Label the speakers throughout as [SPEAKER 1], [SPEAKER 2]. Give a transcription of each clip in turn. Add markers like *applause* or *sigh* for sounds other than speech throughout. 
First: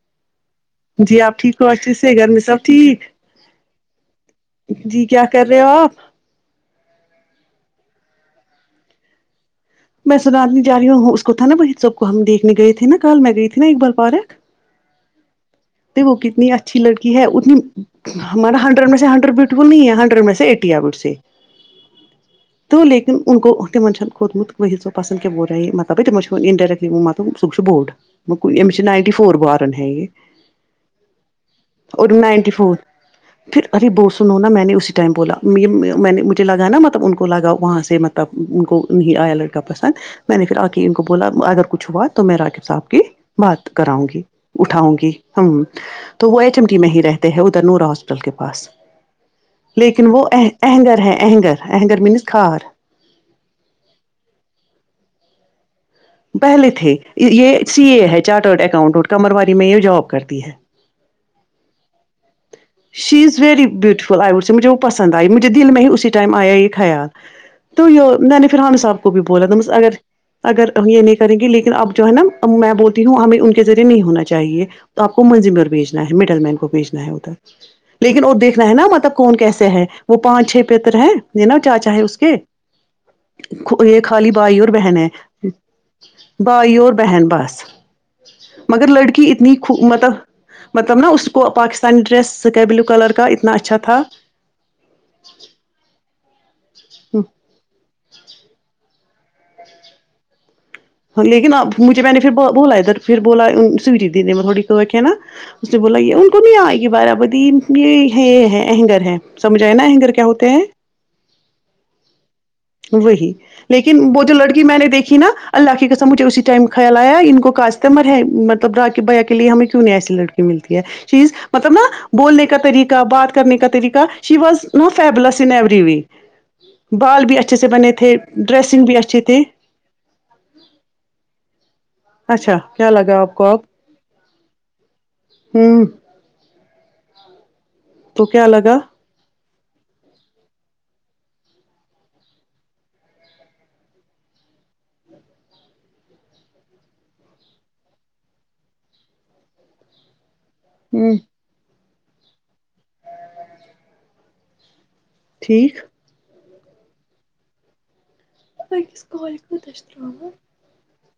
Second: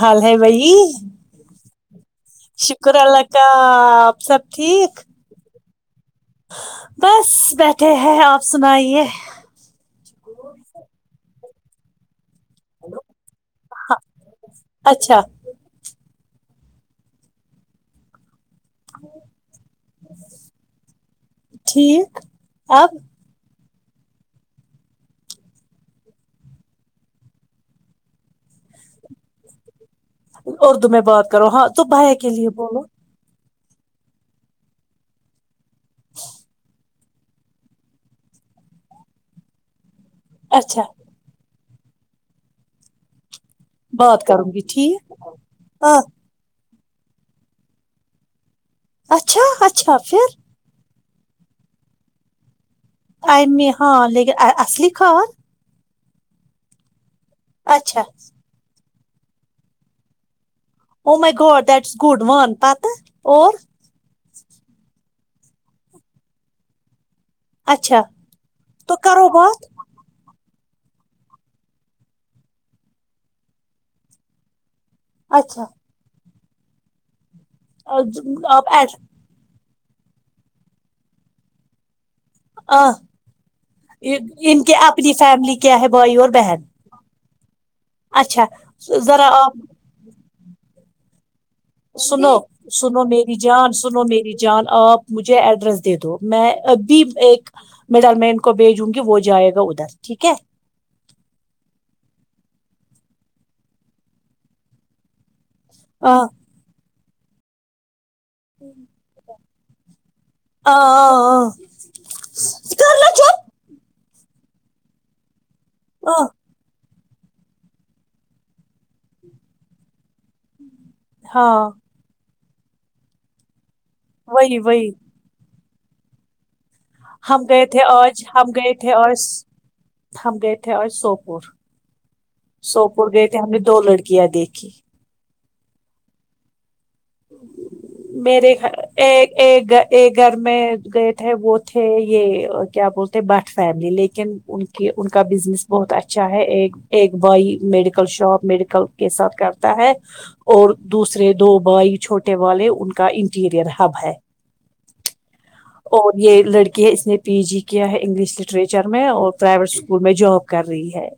[SPEAKER 1] حال ہے بھائی
[SPEAKER 2] جی آپ ٹھیک ہو اچھے سے گھر میں سب
[SPEAKER 1] شکر
[SPEAKER 2] ٹھیک
[SPEAKER 1] اللہ کا آپ سب ٹھیک
[SPEAKER 2] جی کیا کر رہے ہو آپ
[SPEAKER 1] بس بیٹھے ہیں آپ سنائیے
[SPEAKER 2] میں سنال نہیں جارہی ہوں اس کو تھا نا سب کو ہم دیکھنے گئے تھے نا کل میں گئی تھی نا ایک بار پارک
[SPEAKER 1] اچھا
[SPEAKER 2] دیکھو کتنی اچھی لڑکی ہے اتنی ہمارا ہر مجھے ہنڈریڈ بیوٹیفل نہیں ہے ہنڈریڈ میں سے ایٹی ہے مجھ سے
[SPEAKER 1] ٹھیک
[SPEAKER 2] تو
[SPEAKER 1] اب
[SPEAKER 2] لیکن *unintelligible* *unintelligible* نائنٹی فور بارن ہے یے
[SPEAKER 1] اردو میں بات کرو ہاں تو بھیا کے لیے
[SPEAKER 2] ناینٹی فور
[SPEAKER 1] بولو
[SPEAKER 2] پھر ارے وہ سنو نا میں نے اسی ٹائم بولا میں نے مجھے لگانا مطلب ان کو لگا وہاں سے مطلب ان کو نہیں آیا لڑکا پسند میں نے پھر آ
[SPEAKER 1] اچھا
[SPEAKER 2] کے ان کو بولا بولا اگر کچھ ہوا تو میں راکیب صاحب کی بات کراؤں گی
[SPEAKER 1] بات کروں
[SPEAKER 2] اٹھاؤں گی
[SPEAKER 1] ٹھیک
[SPEAKER 2] ہمم
[SPEAKER 1] ہاں
[SPEAKER 2] تو وہ ایچ ایم ٹی میں ہی رہتے ہیں ادھر نور ہاسپٹل کے پاس
[SPEAKER 1] اچھا اچھا
[SPEAKER 2] لیکن وہ
[SPEAKER 1] پھر
[SPEAKER 2] اہہ اہنگر ہے اہنگر اہنگر مینز کھار
[SPEAKER 1] ایمی ہاں لیکن آ اسلی کھار
[SPEAKER 2] پہلے تھے یہ سی
[SPEAKER 1] اچھا
[SPEAKER 2] اے ہے چارٹرڈ اکاؤنٹنٹ کمرواری میں یہ جواب کرتی ہے
[SPEAKER 1] ااو my god that is good one پ
[SPEAKER 2] she is very beautiful I would سے مجھے وہ پسند آئی مجھے دل میں ہی اسی ٹائم آیا یہ خیال تو
[SPEAKER 1] اچھا
[SPEAKER 2] یو میں نے فرحان
[SPEAKER 1] تو
[SPEAKER 2] صاحب کو بھی
[SPEAKER 1] کرو
[SPEAKER 2] بولا
[SPEAKER 1] بات
[SPEAKER 2] د اگر اگر یہ نہیں کریں گے لیکن اب جو ہے نا میں بولتی ہوں ہمیں ان کے ذریعے نہیں ہونا چاہیے آپ کو منزمار
[SPEAKER 1] اچھا
[SPEAKER 2] اور بھیجنا ہے مڈل مین کو بھیجنا ہے ادھر لیکن اور دیکھنا
[SPEAKER 1] آپ
[SPEAKER 2] ہے نا
[SPEAKER 1] ایڈ،
[SPEAKER 2] مطلب کون کیسے ہے وہ پانچ چھ پتر ہیں یہ نا چاچا ہے اس کے
[SPEAKER 1] ا
[SPEAKER 2] یہ خالی بھائی اور بہن ہے
[SPEAKER 1] فیملی کیا ہے بھائی اور بہن
[SPEAKER 2] بھائی اور بہن بس
[SPEAKER 1] اچھا
[SPEAKER 2] مگر لڑکی
[SPEAKER 1] ذرا آپ
[SPEAKER 2] اتنی خب مطلب مطلب نا اس کو پاکستان سن
[SPEAKER 1] سنو
[SPEAKER 2] ڈریس سکائی بلیو
[SPEAKER 1] سنو
[SPEAKER 2] کلر کا
[SPEAKER 1] میری
[SPEAKER 2] اتنا
[SPEAKER 1] جان
[SPEAKER 2] اچھا تھا
[SPEAKER 1] سنو میری جان آپ مجھے ایڈریس دے دو میں اب بھی ایک مڈل مین کو بھیجوں گی وہ جائے گا ادھر ٹھیک ہے
[SPEAKER 2] لیکن اب مجھے میں نے پھر بولا ادھر پھر بولا سوٹی دی دی میں تھوڑیک ہے نا اس نے بولا گے
[SPEAKER 1] آہ،
[SPEAKER 2] ان کو نہیں یہ آئی کہ بارا بادید یہ ہے یہ ہے انگر ہے سمجھ آئے نا اینگر کیا ہوتے ہیں
[SPEAKER 1] آہ، کر لو
[SPEAKER 2] وہی
[SPEAKER 1] چپ۔
[SPEAKER 2] لیکن وہ جو لڑکی میں نے دیکھی نا اللہ کی قسم مجھے
[SPEAKER 1] آہ،
[SPEAKER 2] اسی ٹائم خیال آیا ان کو کاسٹمر ہے مطلب راکی بھیا کے لیے ہمیں کیوں نہیں ایسی لڑی ملتی ہے چیز
[SPEAKER 1] ہاں
[SPEAKER 2] مطلب نا بولنے کا طریقہ بات کرنے کا طریقہ شی
[SPEAKER 1] وہی
[SPEAKER 2] واز
[SPEAKER 1] وہی
[SPEAKER 2] no fabulous in every we week بال بھی
[SPEAKER 1] ہم
[SPEAKER 2] اچھے
[SPEAKER 1] گئے
[SPEAKER 2] سے بنے تھے
[SPEAKER 1] آج ہم گئے
[SPEAKER 2] ڈریسنگ بھی
[SPEAKER 1] آج
[SPEAKER 2] اچھے تھے
[SPEAKER 1] ہم گیے تھے اور سوپور
[SPEAKER 2] اچھا کیا
[SPEAKER 1] سوپور
[SPEAKER 2] لگا
[SPEAKER 1] گئے
[SPEAKER 2] آپ
[SPEAKER 1] تھے
[SPEAKER 2] کو
[SPEAKER 1] ہم نے دو لڑکیاں دیکھی
[SPEAKER 2] امم تو کیا
[SPEAKER 1] میرےگھر
[SPEAKER 2] لگا
[SPEAKER 1] ایک ایک ایک گھر میں گئے تھے وہ تھے یہ کیا بول بٹ فیملی لیکن ان کی ان کا بزنس بہت اچھا ہے ایک ایک بھائی میڈیکل شاپ میڈیکل کے ساتھ کرتا ہے اور
[SPEAKER 2] ہوں
[SPEAKER 1] دوسرے دو بھائی چھوٹے والے ان کا انٹیریئر ہب ہے
[SPEAKER 2] ٹھیک
[SPEAKER 1] اور یہ لڑکی ہے اس نے پی جی کیا ہے انگلش لٹریچر میں اور پرائیویٹ اسکول میں جاب کر رہی ہے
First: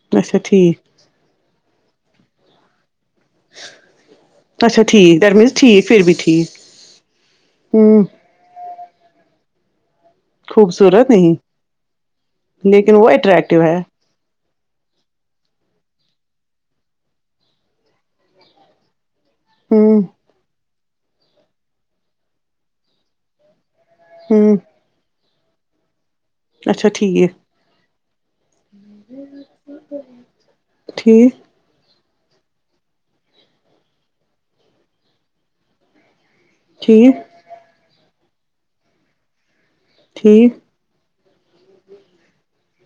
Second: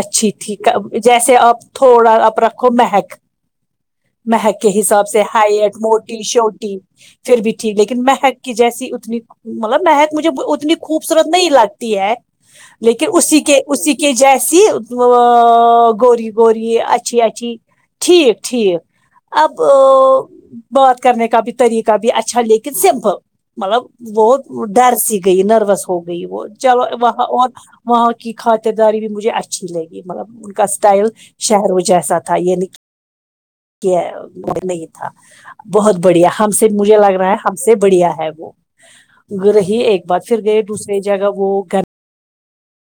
[SPEAKER 1] اچھی ٹھیک ہے جیسے آپ تھوڑا آپ رکھو مہک مہک کے
[SPEAKER 2] اچھا
[SPEAKER 1] حساب
[SPEAKER 2] ٹھیک
[SPEAKER 1] سے
[SPEAKER 2] دیٹ مینس
[SPEAKER 1] ہائٹ
[SPEAKER 2] ٹھیک پھر بھی
[SPEAKER 1] موٹی
[SPEAKER 2] ٹھیک
[SPEAKER 1] چھوٹی پھر بھی ٹھیک لیکن
[SPEAKER 2] ہوں
[SPEAKER 1] مہک کہ جیسی اتنی مطلب مہک مجھے اتنی خوبصورت نہیں لگتی ہے لیکن
[SPEAKER 2] وہ
[SPEAKER 1] اسی کے
[SPEAKER 2] اٹریکٹو ہے
[SPEAKER 1] اسی کے یہ جیسی گوری گوری اچھی اچھی ٹھیک ٹھیک آب
[SPEAKER 2] امم
[SPEAKER 1] بات کرنے کا بھی طریقہ بھی اچھا لیکن سمپل مطلب
[SPEAKER 2] ہوں
[SPEAKER 1] وہ ڈر سی گئی نروس ہو گئی وہ چلو
[SPEAKER 2] اچھا
[SPEAKER 1] وہاں
[SPEAKER 2] ٹھیک
[SPEAKER 1] اور وہاں کی خھاطرداری بھی مجھے اچھی لگی مطلب ان کا اسٹائل
[SPEAKER 2] ٹھیک
[SPEAKER 1] شہروں جیسا تھا یہ نہیں تھا بہت بڑھیا ہم سے مجھے
[SPEAKER 2] ٹھیک
[SPEAKER 1] لگ رہا ہے ہم سے بڑھیا ہے وہ رہی ایک بار پھر گئے
[SPEAKER 2] ٹھیک
[SPEAKER 1] دوسری جگہ وہ گھر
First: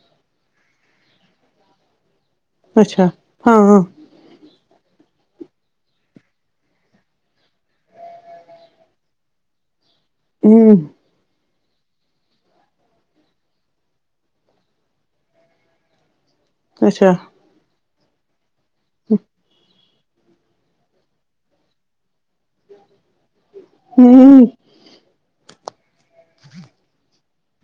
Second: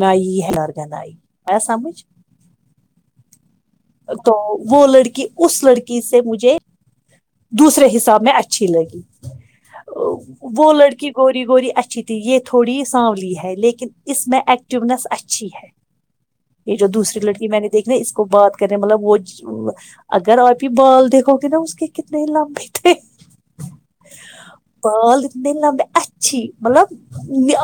[SPEAKER 1] ن ہےلارگند آ سمجھ
[SPEAKER 2] اچھا ہاں ہاں
[SPEAKER 1] تو وہ لڑکی اس لڑکی سے مجھے دوسرے حساب میں اچھی لگی وہ
[SPEAKER 2] ہوں
[SPEAKER 1] لڑکی گوری گوری اچھی تھی یے تھوڑی سانولی ہے لیکن اس میں ایٹ ٹیبنس اچھی ہے یے جو
[SPEAKER 2] اچھا
[SPEAKER 1] دوسری لڑکی میں نے دیکھنے اس کو بات کریں مطلب وہ اگر آپ ہی بال دیکھو گے نا اس کے کتنے لمبے تھے
[SPEAKER 2] ہمم
[SPEAKER 1] بال اتنے لمبے اچھی مطلب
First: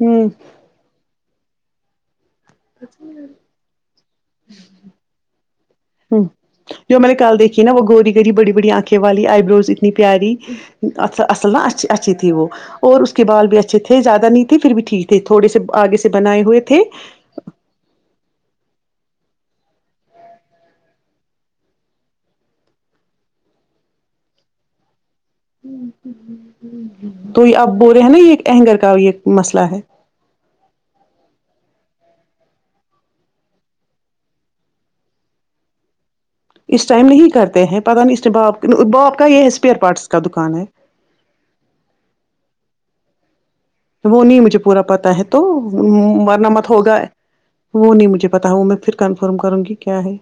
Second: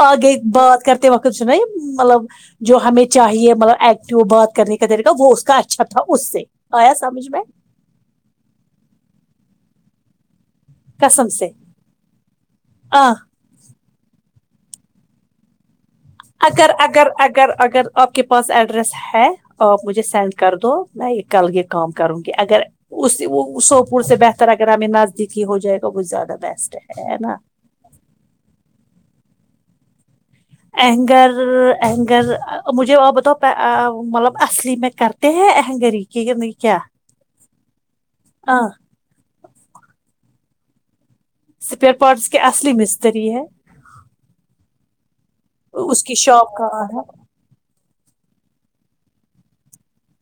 [SPEAKER 2] ہوں
[SPEAKER 1] آگے بات کرتے وقت اس نے مطلب جو ہمیں چاہیے مطلب ایکٹو بات کرنے کا طریقہ وہ اس کا اچھا تھا
[SPEAKER 2] ہمم
[SPEAKER 1] اس سے آیا
[SPEAKER 2] جو میں نے
[SPEAKER 1] سمجھ
[SPEAKER 2] کال دیکھی نا وہ گوری گوری بڑی بڑی آنکھیں والی آئی بروز اتنی پیاری اصل
[SPEAKER 1] کسم سے
[SPEAKER 2] اصل نا اچھی اچھی تھی وہ اور
[SPEAKER 1] آ
[SPEAKER 2] اس کے بال بھی اچھی تھے زیادہ نہیں تھے پھر بھی ٹھیک تھے تھوڑے سے آگے سے بنائے ہوئے
[SPEAKER 1] اگر
[SPEAKER 2] تھے
[SPEAKER 1] اگر اگر اگر آپ کے پاس ایڈریس ہے آپ مجھے سینڈ کر دو میں یے کل یے کام کروں گی اگر اسے وہ سوپور سے بہتر اگر ہمیں نزدیکی ہو جائے گا وہ زیادہ بیسٹ ہے نا
[SPEAKER 2] تو آپ بول رہے ہیں یے اہنگر کا بھی ایک مسئلہ ہے
[SPEAKER 1] اینگر اینگر مجھے وہ بتاو مطلب اصلی میں کر تے ہے انگری کیونکہ
[SPEAKER 2] اس ٹائم نہیں کرتے ہیں پتہ نہیں اسکے باپ باپ کا یے ایسپیئر پارٹس کا دکان ہے
[SPEAKER 1] سپیئر پارٹس کے اصلی مستری ہے
[SPEAKER 2] وہ نہیں مجھے پورا پتہ ہے تو
[SPEAKER 1] اس کی
[SPEAKER 2] ورنہ
[SPEAKER 1] شاپ کا
[SPEAKER 2] مت ہوگا
[SPEAKER 1] ہے
[SPEAKER 2] وہ نہیں مجھے پتہ وہ میں پھر کنفرم کروں گی کیا ہے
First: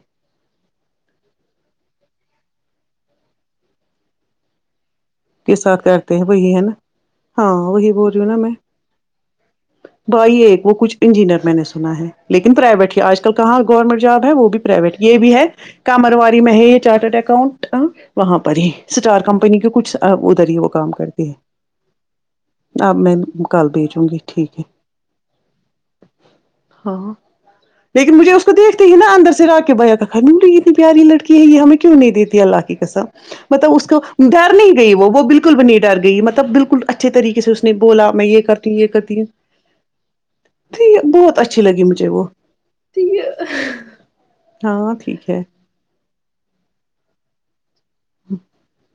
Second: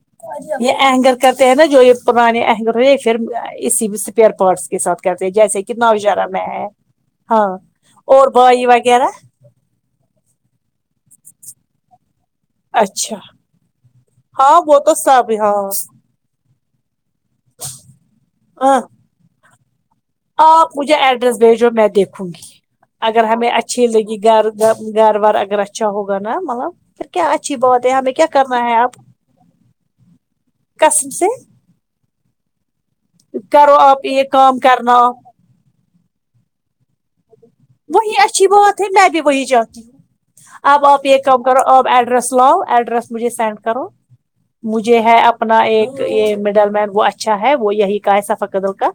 [SPEAKER 1] یے اہینگر کرتے ہیں نا جو یے پرانے اہینگر ہو یے پھر اسی اسپیئر پارٹس کے ساتھ کرتے
[SPEAKER 2] کے
[SPEAKER 1] جیسے
[SPEAKER 2] ساتھ
[SPEAKER 1] کتنا
[SPEAKER 2] کرتے ہیں
[SPEAKER 1] وچارا میں
[SPEAKER 2] وہی
[SPEAKER 1] ہے
[SPEAKER 2] نا
[SPEAKER 1] ہاں
[SPEAKER 2] وہی بول رہی ہوں
[SPEAKER 1] اور
[SPEAKER 2] نا میں
[SPEAKER 1] بھائی وغیرہ
[SPEAKER 2] بھائی ایک وہ کچھ انجینئر میں نے سنا ہے لیکن پرائیویٹ ہی
[SPEAKER 1] اچھا
[SPEAKER 2] آج کل کہاں گورنمنٹ جاب ہے وہ بھی
[SPEAKER 1] ہاں تو
[SPEAKER 2] پرائیویٹ یے
[SPEAKER 1] سب
[SPEAKER 2] بھی ہے
[SPEAKER 1] ہاں
[SPEAKER 2] کامرواری میں ہے یے چارٹرڈ اکاؤنٹ وہاں پر ہی
[SPEAKER 1] ہاں
[SPEAKER 2] اسٹار کمپنی کے کچھ ادھر ہی وہ
[SPEAKER 1] آپ
[SPEAKER 2] کام
[SPEAKER 1] مجھے
[SPEAKER 2] کرتی
[SPEAKER 1] ایڈریس بھیجو میں دیکھوں گی
[SPEAKER 2] ہے اب میں
[SPEAKER 1] اگر ہمیں
[SPEAKER 2] کل
[SPEAKER 1] اچھی
[SPEAKER 2] بھیجوں
[SPEAKER 1] لگی
[SPEAKER 2] گی
[SPEAKER 1] گھر
[SPEAKER 2] ٹھیک ہے
[SPEAKER 1] گھر وار اگر اچھا ہوگا نا مطلب
[SPEAKER 2] ہاں
[SPEAKER 1] پھر کیا اچھی بات ہے ہم
[SPEAKER 2] لیکن
[SPEAKER 1] کیا
[SPEAKER 2] مجھے اس
[SPEAKER 1] کر
[SPEAKER 2] کو دیکھتے ہی نا اندر سے را کے بھیا کہا میں اتنی پیاری
[SPEAKER 1] قسم سے
[SPEAKER 2] لڑکی ہے یے ہمیں کیوں نہیں دیتی اللہ کی کسم مطلب
[SPEAKER 1] کرو
[SPEAKER 2] اس کو
[SPEAKER 1] آپ یہ
[SPEAKER 2] ڈر
[SPEAKER 1] کام
[SPEAKER 2] نہیں گئی
[SPEAKER 1] کرنا
[SPEAKER 2] وہ بالکل بالکل بھی نہیں ڈرگئی مطلب بالکل اچھے طریقے سے اس نے بولا میں یے کرتی ہوں یے کرتی
[SPEAKER 1] وہ ہی جاتی ہوں اب آپ
[SPEAKER 2] ہوں
[SPEAKER 1] ایک
[SPEAKER 2] بہت
[SPEAKER 1] کام
[SPEAKER 2] اچھی
[SPEAKER 1] کرو
[SPEAKER 2] لگی
[SPEAKER 1] آپ
[SPEAKER 2] مجھے وہ
[SPEAKER 1] ایڈریس لاو ایڈریس مجھے سینڈ کرو
[SPEAKER 2] ہاں
[SPEAKER 1] مجھے
[SPEAKER 2] ٹھیک ہے
[SPEAKER 1] اپنا ایک یے مڈل مین وہ اچھا ہے وہ یہی کا ہے سافہ قدر کا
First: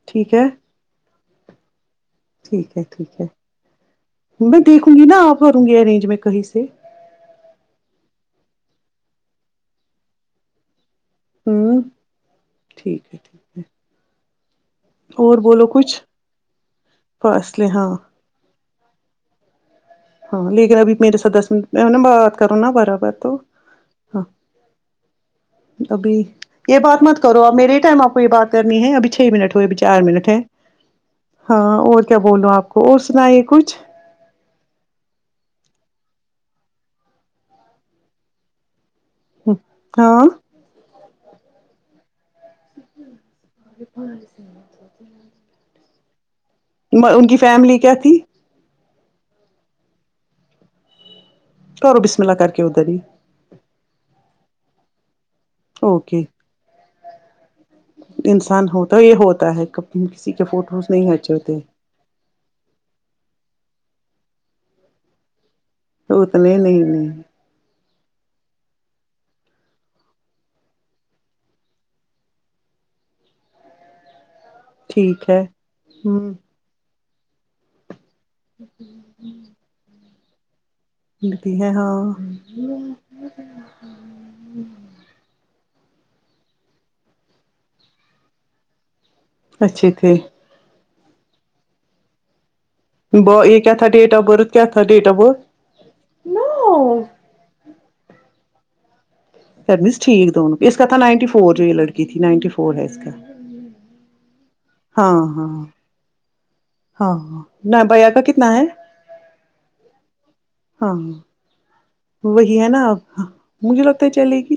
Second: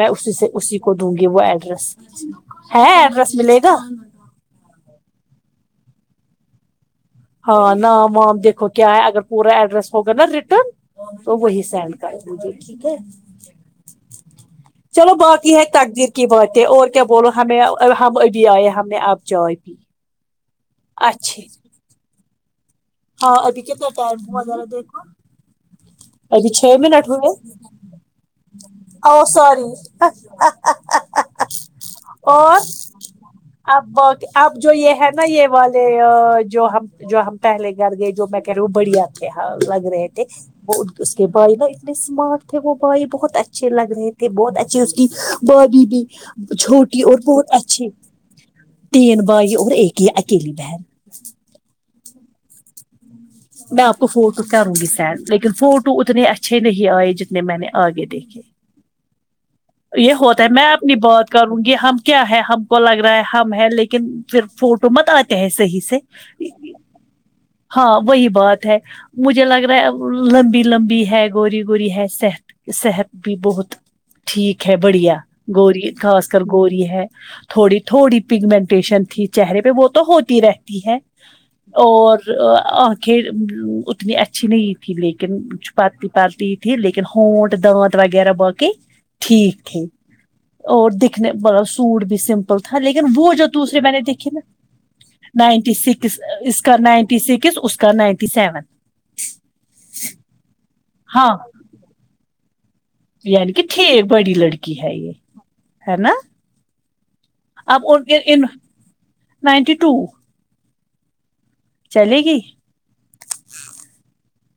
[SPEAKER 1] میں اسی
[SPEAKER 2] ٹھیک
[SPEAKER 1] سے
[SPEAKER 2] ہے
[SPEAKER 1] اسی کو دوں گی وہ ایڈریس ہے ایڈرس ملے گا
[SPEAKER 2] میں دیکھوں گی نا کرو گی ارینج میں کہیں سے
[SPEAKER 1] ہاں ناما وام دیکھو کیا ہے اگر پورا ایڈریس ہوگا نا ریٹرن تو وہی
[SPEAKER 2] ہوں
[SPEAKER 1] سینڈ کر دیجیے ٹھیک ہے چلو
[SPEAKER 2] اور
[SPEAKER 1] باقی ہے
[SPEAKER 2] بولو کچھ
[SPEAKER 1] تقدیر کی باتیں اور کیا بولو ہمیں
[SPEAKER 2] فاصلے ہاں
[SPEAKER 1] ہم ابھی آئے ہم نے اب چائے پی
[SPEAKER 2] ہاں لیکن ابھی میرے
[SPEAKER 1] اچھے
[SPEAKER 2] دس منٹ میں نے بات کروں نا برا
[SPEAKER 1] ہاں ابھی کتنا ٹائم ہوا ذرا دیکھنا
[SPEAKER 2] ابھی یہ بات مت
[SPEAKER 1] ہوئے
[SPEAKER 2] کرو آپ میرے ہی ٹائم آپ کو یہ بات کرنی ہے ابھی
[SPEAKER 1] او
[SPEAKER 2] چھ منٹ ہو
[SPEAKER 1] سوری
[SPEAKER 2] ابھی چار منٹ ہے ہاں اور کیا بولو آپ کو اور سنائیے کچھ
[SPEAKER 1] اب اب جو یہ ہے نا یہ والے جو ہم جو ہم پہلے گھر گئے جو میں کہہ رہی ہوں بڑھیا لگ رہے تھے
[SPEAKER 2] ہاں
[SPEAKER 1] وہ اس کے بھائی نا اتنے اسمارٹ تھے وہ بھائی بہت اچھے اچھے لگ رہے تھے بہت اچھے اس کی بادی تھی چھوٹی اور
[SPEAKER 2] ان کی
[SPEAKER 1] بہت
[SPEAKER 2] فیملی
[SPEAKER 1] اچھی
[SPEAKER 2] کیا تھی
[SPEAKER 1] تین بھائی اور ایک ہی اکیلی بہن
[SPEAKER 2] کرو بسم اللہ کر کے ادھر ہی
[SPEAKER 1] میں آپ کو فوٹو کروں گی سینڈ لیکن فوٹو
[SPEAKER 2] اوکے
[SPEAKER 1] اتنے اچھے نہیں آئے جنے
[SPEAKER 2] انسان ہوتا ہے یہ ہوتا ہے
[SPEAKER 1] یہ
[SPEAKER 2] کسی
[SPEAKER 1] ہوتا
[SPEAKER 2] کے
[SPEAKER 1] ہے میں
[SPEAKER 2] فوٹوز
[SPEAKER 1] اپنی
[SPEAKER 2] نہیں
[SPEAKER 1] بات
[SPEAKER 2] اچھے
[SPEAKER 1] کروں
[SPEAKER 2] ہوتے
[SPEAKER 1] گی ہم کیا ہے ہم کو لگ رہا ہے ہم ہے لیکن پھر فوٹو مت آتے ہیں صحیح سے
[SPEAKER 2] تو اتنے نہیں نہیں
[SPEAKER 1] ہاں وہی بات ہے مجھے لگ رہا ہے لمبی لمبی ہے گوری گوری ہے صحت صحت بھی بہت ٹھیک ہے بڑھیا
[SPEAKER 2] ٹھیک ہے
[SPEAKER 1] گوری خاص
[SPEAKER 2] ہوں
[SPEAKER 1] کر گوری ہے تھوڑی تھوڑی پگمنٹیشن تھی چہرے پہ وہ تو ہوتی رہتی ہے
[SPEAKER 2] بھی ہے ہاں
[SPEAKER 1] اور ا اتنی اچھی نہیں تھی لیکن چھپی پالتی تھی لیکن ہونٹ دانت وغیرہ باقی ٹھیک تھی
[SPEAKER 2] اچھے تھے
[SPEAKER 1] اور دکھنے م بڑا سوٹ بھی سمپل تو تھا لیکن وہ جو
[SPEAKER 2] یہ کیا
[SPEAKER 1] دوسرے
[SPEAKER 2] تھا
[SPEAKER 1] میں نے
[SPEAKER 2] ڈیٹ آف
[SPEAKER 1] دیکھی نا
[SPEAKER 2] برتھ کیا تھا date of birth
[SPEAKER 1] ninety six اس کا نائنٹی سکس اس کا نائنٹی سیون
[SPEAKER 2] کرنیس ٹھیک دونوں اس کا تو نائنٹی
[SPEAKER 1] ہاں
[SPEAKER 2] فور جو یہ لڑکی تھی نائنٹی فور ہے کا
[SPEAKER 1] یعنی کہ ٹھیک بڑی لڑکی ہے یہ
[SPEAKER 2] ہاں ہاں
[SPEAKER 1] ہے نا
[SPEAKER 2] ہاں ہاں نہ
[SPEAKER 1] اب
[SPEAKER 2] بھیا کا
[SPEAKER 1] ان
[SPEAKER 2] کتنا ہے
[SPEAKER 1] نائنٹی ٹو
[SPEAKER 2] ہاں
[SPEAKER 1] چلے گی
[SPEAKER 2] وہی ہے نا آپ مجھے لگتا ہے چلے گی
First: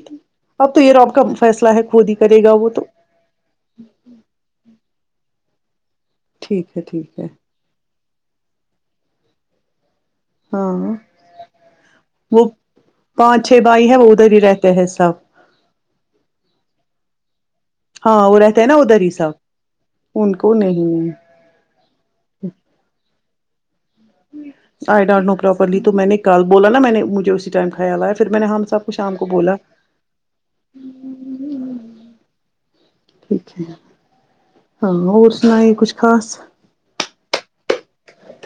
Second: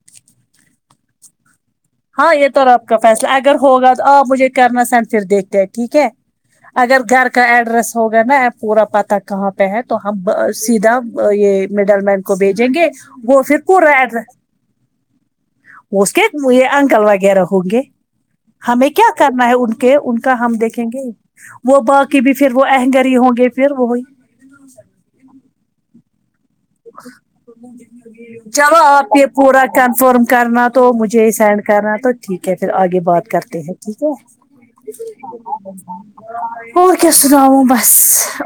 [SPEAKER 2] اب تو یہ رب کا فیصلہ ہے خود ہی
[SPEAKER 1] ہاں
[SPEAKER 2] کرے
[SPEAKER 1] یہ
[SPEAKER 2] گا
[SPEAKER 1] تو
[SPEAKER 2] وہ
[SPEAKER 1] رب کا فیصلہ اگر ہوگا تو آپ مجھے کرنا سینڈ پھر دیکھتے ہیں ٹھیک ہے
[SPEAKER 2] ٹھیک ہے
[SPEAKER 1] اگر
[SPEAKER 2] ٹھیک ہے
[SPEAKER 1] گھر کا ایڈریس ہوگا نا پورا پتا کہاں پہ ہے تو ہم
[SPEAKER 2] ہاں
[SPEAKER 1] سیدھا یہ مڈل مین کو
[SPEAKER 2] وہ
[SPEAKER 1] بھیجیں گے
[SPEAKER 2] پانچ
[SPEAKER 1] وہ پھر
[SPEAKER 2] چھ بائی
[SPEAKER 1] پورا
[SPEAKER 2] ہیں وہ ادھر
[SPEAKER 1] ایڈریس
[SPEAKER 2] ہی رہتے ہیں سب
[SPEAKER 1] اس کے موں یہ انکل وغیرہ ہوں گے
[SPEAKER 2] ہاں وہ رہتے ہیں نا
[SPEAKER 1] ہمیں
[SPEAKER 2] ادھر
[SPEAKER 1] کیا
[SPEAKER 2] ہی
[SPEAKER 1] کرنا
[SPEAKER 2] سب
[SPEAKER 1] ہے ان کے ان کا ہم
[SPEAKER 2] کو
[SPEAKER 1] دیکھیں گے
[SPEAKER 2] نہیں
[SPEAKER 1] وہ باقی بھی پھر وہ اہنگری ہی ہوں گے پھر وہی
[SPEAKER 2] آئی ڈونٹ نو پراپرلی تو میں نے کل بولا نا میں نے مجھے اسی ٹائم خیال آیا پھر میں نے ہم
[SPEAKER 1] چلو
[SPEAKER 2] سب کو
[SPEAKER 1] آپ
[SPEAKER 2] شام
[SPEAKER 1] کے
[SPEAKER 2] کو بولا
[SPEAKER 1] پورا کنفرم کرنا تو مجھے سینڈ کرنا تو ٹھیک ہے پھر آگے بات کرتے ہیں ٹھیک ہے
[SPEAKER 2] ہاں اور سناے کچھ خاص
[SPEAKER 1] اور کیا سنا ہوں بس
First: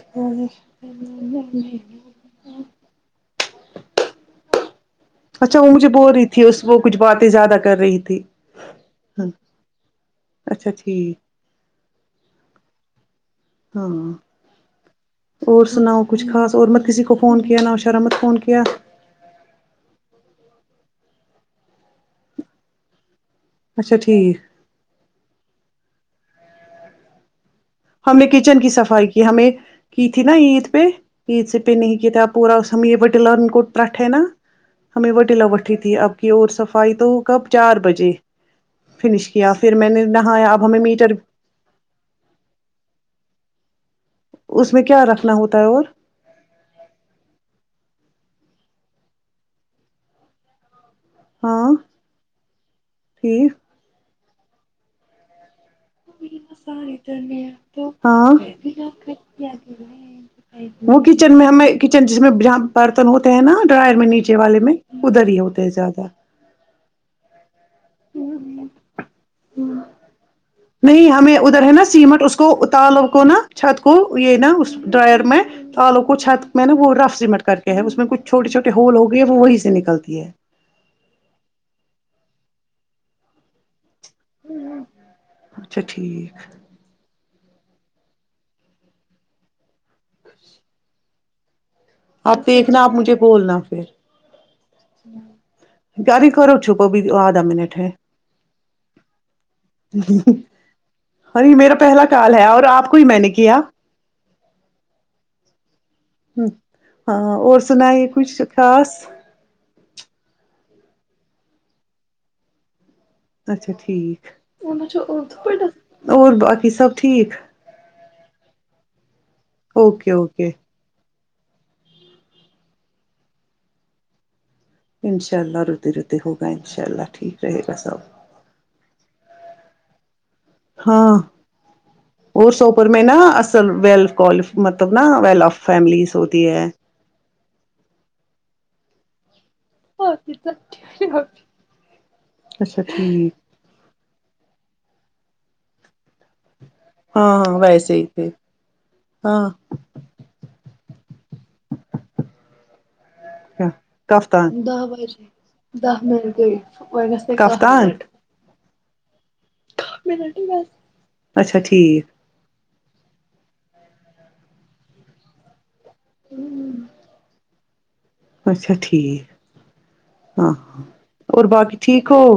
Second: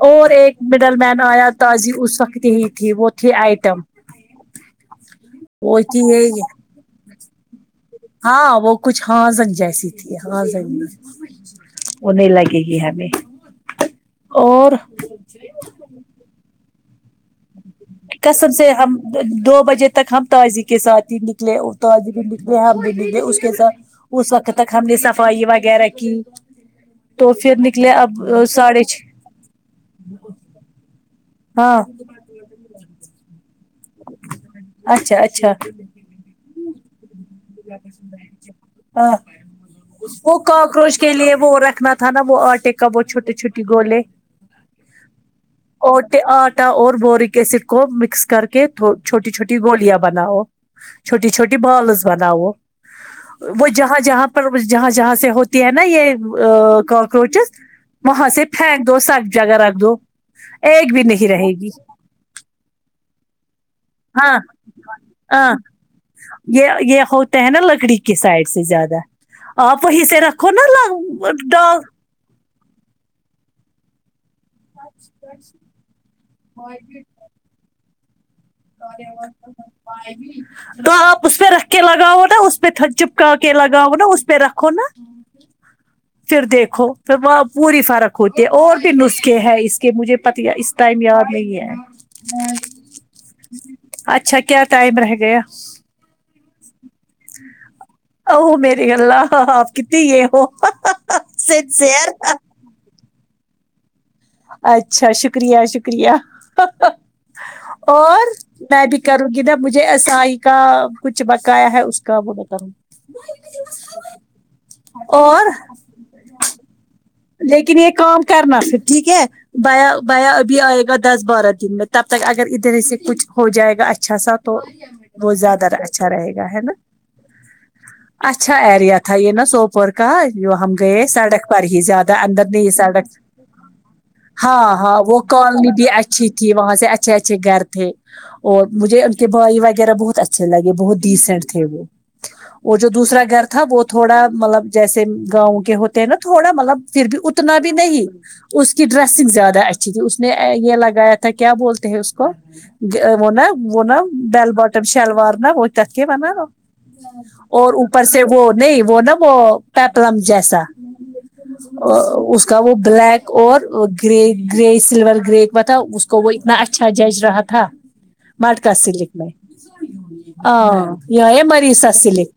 [SPEAKER 1] اور ایک مڈل مین آیا تازی اس وقت یہی تھی وہ تھی آئٹم
[SPEAKER 2] اچھا
[SPEAKER 1] وہ
[SPEAKER 2] مجھے
[SPEAKER 1] تھی
[SPEAKER 2] بول رہی
[SPEAKER 1] یہ
[SPEAKER 2] اس وہ کچھ باتیں زیادہ کر رہی تھی
[SPEAKER 1] ہاں وہ کچھ ہاں زن جیسی ہاں ز
[SPEAKER 2] اچھا
[SPEAKER 1] ان
[SPEAKER 2] ٹھیک
[SPEAKER 1] وہ نہیں لگے گی ہمیں
[SPEAKER 2] ہاں
[SPEAKER 1] اور
[SPEAKER 2] اور سناؤ کچھ خاص اور مت کسی کو فون کیا نہ شرا مت فون
[SPEAKER 1] کسب
[SPEAKER 2] کیا
[SPEAKER 1] سے ہم دو دو بجے تک ہم تازی کے ساتھ ہی نکلے تازی بھی نکلے ہم بھی نکلے اس س
[SPEAKER 2] اچھا
[SPEAKER 1] اس
[SPEAKER 2] ٹھیک
[SPEAKER 1] وقت تک ہم نے صفائی وغیرہ کی تو پھر نکلے
[SPEAKER 2] ہم
[SPEAKER 1] اب
[SPEAKER 2] نے کچن کی
[SPEAKER 1] ساڑھے چھ
[SPEAKER 2] صفائی کی ہمیں کی تھی نا عید پہ عید سے پہ
[SPEAKER 1] ہاں
[SPEAKER 2] نہیں کیا تھا اب پورا سم یہ پتلا ان کو تٹ ہے نا ہمیں
[SPEAKER 1] اچھا اچھا
[SPEAKER 2] وٹیلاوٹھی تھی آپ کی اور صفائی تو ہو کب چار بجے
[SPEAKER 1] ہاں
[SPEAKER 2] فنش کیا پھر میں نے
[SPEAKER 1] وہ
[SPEAKER 2] نہایا اب ہمیں
[SPEAKER 1] کاکروچ کے
[SPEAKER 2] میٹر
[SPEAKER 1] لیے وہ رکھنا تھا نا وہ آٹے کا وہ چھوٹی چھوٹی گولے
[SPEAKER 2] اس میں کیا رکھنا ہوتا ہے اور
[SPEAKER 1] آٹے آٹا اور بوریک ایسڈ کو مکس کر کے تھ چھوٹی چھوٹی گوولیاں بناؤ چھوٹی چھوٹی
[SPEAKER 2] ہاں
[SPEAKER 1] بالس بناؤ
[SPEAKER 2] ٹھیک
[SPEAKER 1] وہ جہاں جہاں پر جہاں جہاں سے ہو ت ہے نا یہ کاکروچز وہاں
[SPEAKER 2] ہاں
[SPEAKER 1] سے پھینک دو سب جگہ رکھ دو ایک
[SPEAKER 2] وہ
[SPEAKER 1] بھی نہیں
[SPEAKER 2] کچن میں
[SPEAKER 1] رہے
[SPEAKER 2] ہمیں
[SPEAKER 1] گی
[SPEAKER 2] جس میں جہ برتن ہوتے ہیں نا ڈرائر میں نیچے
[SPEAKER 1] ہاں
[SPEAKER 2] والے میں ادھر ہی
[SPEAKER 1] ہاں
[SPEAKER 2] ہوتے ہیں زیادہ
[SPEAKER 1] یہ یہ ہوتا ہے نا لکڑی کی سائڈ سے زیادہ آپ وہیں سے رکھ
[SPEAKER 2] نہیں ہمیں ادھر ہے نا سیمٹ اس کو تالو کو نا چھت کو یہ نا ڈرائر میں آلو کو چھت میں نے وہ رف سیمٹ کر کے ہے اس میں کچھ چھوٹے چھوٹے ہول ہو گئے ہے وہی سے نکلتی ہے
[SPEAKER 1] تو آپ اس پہ رکھ کے لگاؤ نا اس پہ تھک چپکا کے لگاؤ نا اس پہ رکھو نا
[SPEAKER 2] اچھا ٹھیک
[SPEAKER 1] پھر دیکھو پھر وہاں پوری فرق ہوتی ہے اور بھی نسخے ہیں اس کے مجھے پتا اس ٹائم یاد نہیں ہے
[SPEAKER 2] آپ دیکھنا آپ مجھے بولنا پھر
[SPEAKER 1] اچھا کیا ٹائم رہ گیایا
[SPEAKER 2] گاری کرو چو وہ بھی آدھا منٹ ہے
[SPEAKER 1] او میرے اللہ آپ کتنی یہ ہو
[SPEAKER 2] ہر میرا پہلا
[SPEAKER 1] سنسیئر
[SPEAKER 2] کال ہے اور آپ کو ہی میں نے کیا
[SPEAKER 1] اچھا شکریہ شکر شکریہ
[SPEAKER 2] ہاں اور سنائیے
[SPEAKER 1] اور
[SPEAKER 2] کچھ
[SPEAKER 1] میں
[SPEAKER 2] خاص
[SPEAKER 1] بھی کروں گی نا مجھے ایس ائی کا کچھ بقایا ہے اس کا وہ بتاوں
[SPEAKER 2] اچھا ٹھیک
[SPEAKER 1] اور
[SPEAKER 2] اور باقی سب ٹھیک
[SPEAKER 1] لیکن یہ کام کرنا پھر ٹھیک ہے بیا
[SPEAKER 2] اوکے
[SPEAKER 1] بیا
[SPEAKER 2] اوکے
[SPEAKER 1] ابھی آئے گا دس بارہ دن میں تب تک اگر ادھر اس سے کچھ ہو جائے گا اچھا سا تو وہ
[SPEAKER 2] انشاء اللہ
[SPEAKER 1] زیادہ
[SPEAKER 2] رتے
[SPEAKER 1] اچھا
[SPEAKER 2] رتے
[SPEAKER 1] رہے گا
[SPEAKER 2] ہوگا
[SPEAKER 1] ہے
[SPEAKER 2] ان
[SPEAKER 1] نا
[SPEAKER 2] شاء اللہ ٹھیک رہے گا سب
[SPEAKER 1] اچھا آئیڈیا تھا یہ نا سوپور کا جو ہم گی
[SPEAKER 2] ہاں
[SPEAKER 1] سڑک پر ہی زیادہ اندر
[SPEAKER 2] اور
[SPEAKER 1] نہیں یہ
[SPEAKER 2] سوپور میں نا
[SPEAKER 1] سڑک
[SPEAKER 2] اصل ویل
[SPEAKER 1] ہاں
[SPEAKER 2] مطلب
[SPEAKER 1] ہاں
[SPEAKER 2] نا
[SPEAKER 1] وہ
[SPEAKER 2] ویل آف
[SPEAKER 1] کوالنی بھی
[SPEAKER 2] فیملیز
[SPEAKER 1] اچھی
[SPEAKER 2] ہوتی
[SPEAKER 1] تھی
[SPEAKER 2] ہے
[SPEAKER 1] وہاں سے سے اچھے اچھے گھر تھے اور مجھے ان کے بھائی گہرا بہت اچھے لگے بہت ڈیسینٹ تھے وہ اور
[SPEAKER 2] اچھا
[SPEAKER 1] جو دوسرا
[SPEAKER 2] ٹھیک
[SPEAKER 1] گھر تھا وہ تھوڑا مطلب جیسے گاؤں کے ہوتے ہیں نا تھوڑا مطلب پھر بھی
[SPEAKER 2] ہاں
[SPEAKER 1] اتنا
[SPEAKER 2] ہاں
[SPEAKER 1] بھی
[SPEAKER 2] ویسے ہی
[SPEAKER 1] نہیں
[SPEAKER 2] تھے
[SPEAKER 1] اس کی ڈریسنگ
[SPEAKER 2] ہاں
[SPEAKER 1] زیادہ اچھی تھی اس نے یہ لگایا تھا کیا بولتے ہیں اس کو وہ نا وہ نا
[SPEAKER 2] کفتان
[SPEAKER 1] بیل بٹم شلوار نا وہ ت کی ونا اور
[SPEAKER 2] کفتان
[SPEAKER 1] اوپر سے وہ نہیں وہ نا وہ پیپلم جیسا
[SPEAKER 2] اچھا ٹھیک
[SPEAKER 1] اس کا وہ بلیک اور گرے گرے سلور گرے بتاو اس کو وہ اتنا اچھا جج رہا تھا مٹکا
[SPEAKER 2] اچھا
[SPEAKER 1] سلک
[SPEAKER 2] ٹھیک
[SPEAKER 1] میں
[SPEAKER 2] ہاں
[SPEAKER 1] ا یہ
[SPEAKER 2] اور باقی
[SPEAKER 1] مریسا
[SPEAKER 2] ٹھیک ہو
[SPEAKER 1] سلک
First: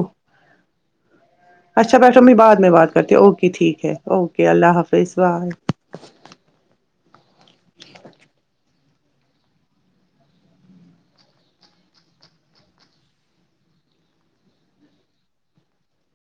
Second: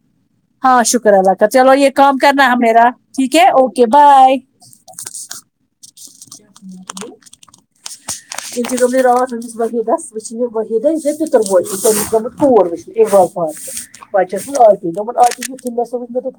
[SPEAKER 1] ہاں شکر الله کا چلو یہ
[SPEAKER 2] اچھا
[SPEAKER 1] کام
[SPEAKER 2] بیٹھو میں
[SPEAKER 1] کرنا
[SPEAKER 2] بعد
[SPEAKER 1] ہے
[SPEAKER 2] میں
[SPEAKER 1] میرا
[SPEAKER 2] بات کرتی ہوں
[SPEAKER 1] ٹھیک ہے اوکے بائے
[SPEAKER 2] اوکے اللہ حافظ بائے
[SPEAKER 1] *unintelligible* *unintelligible*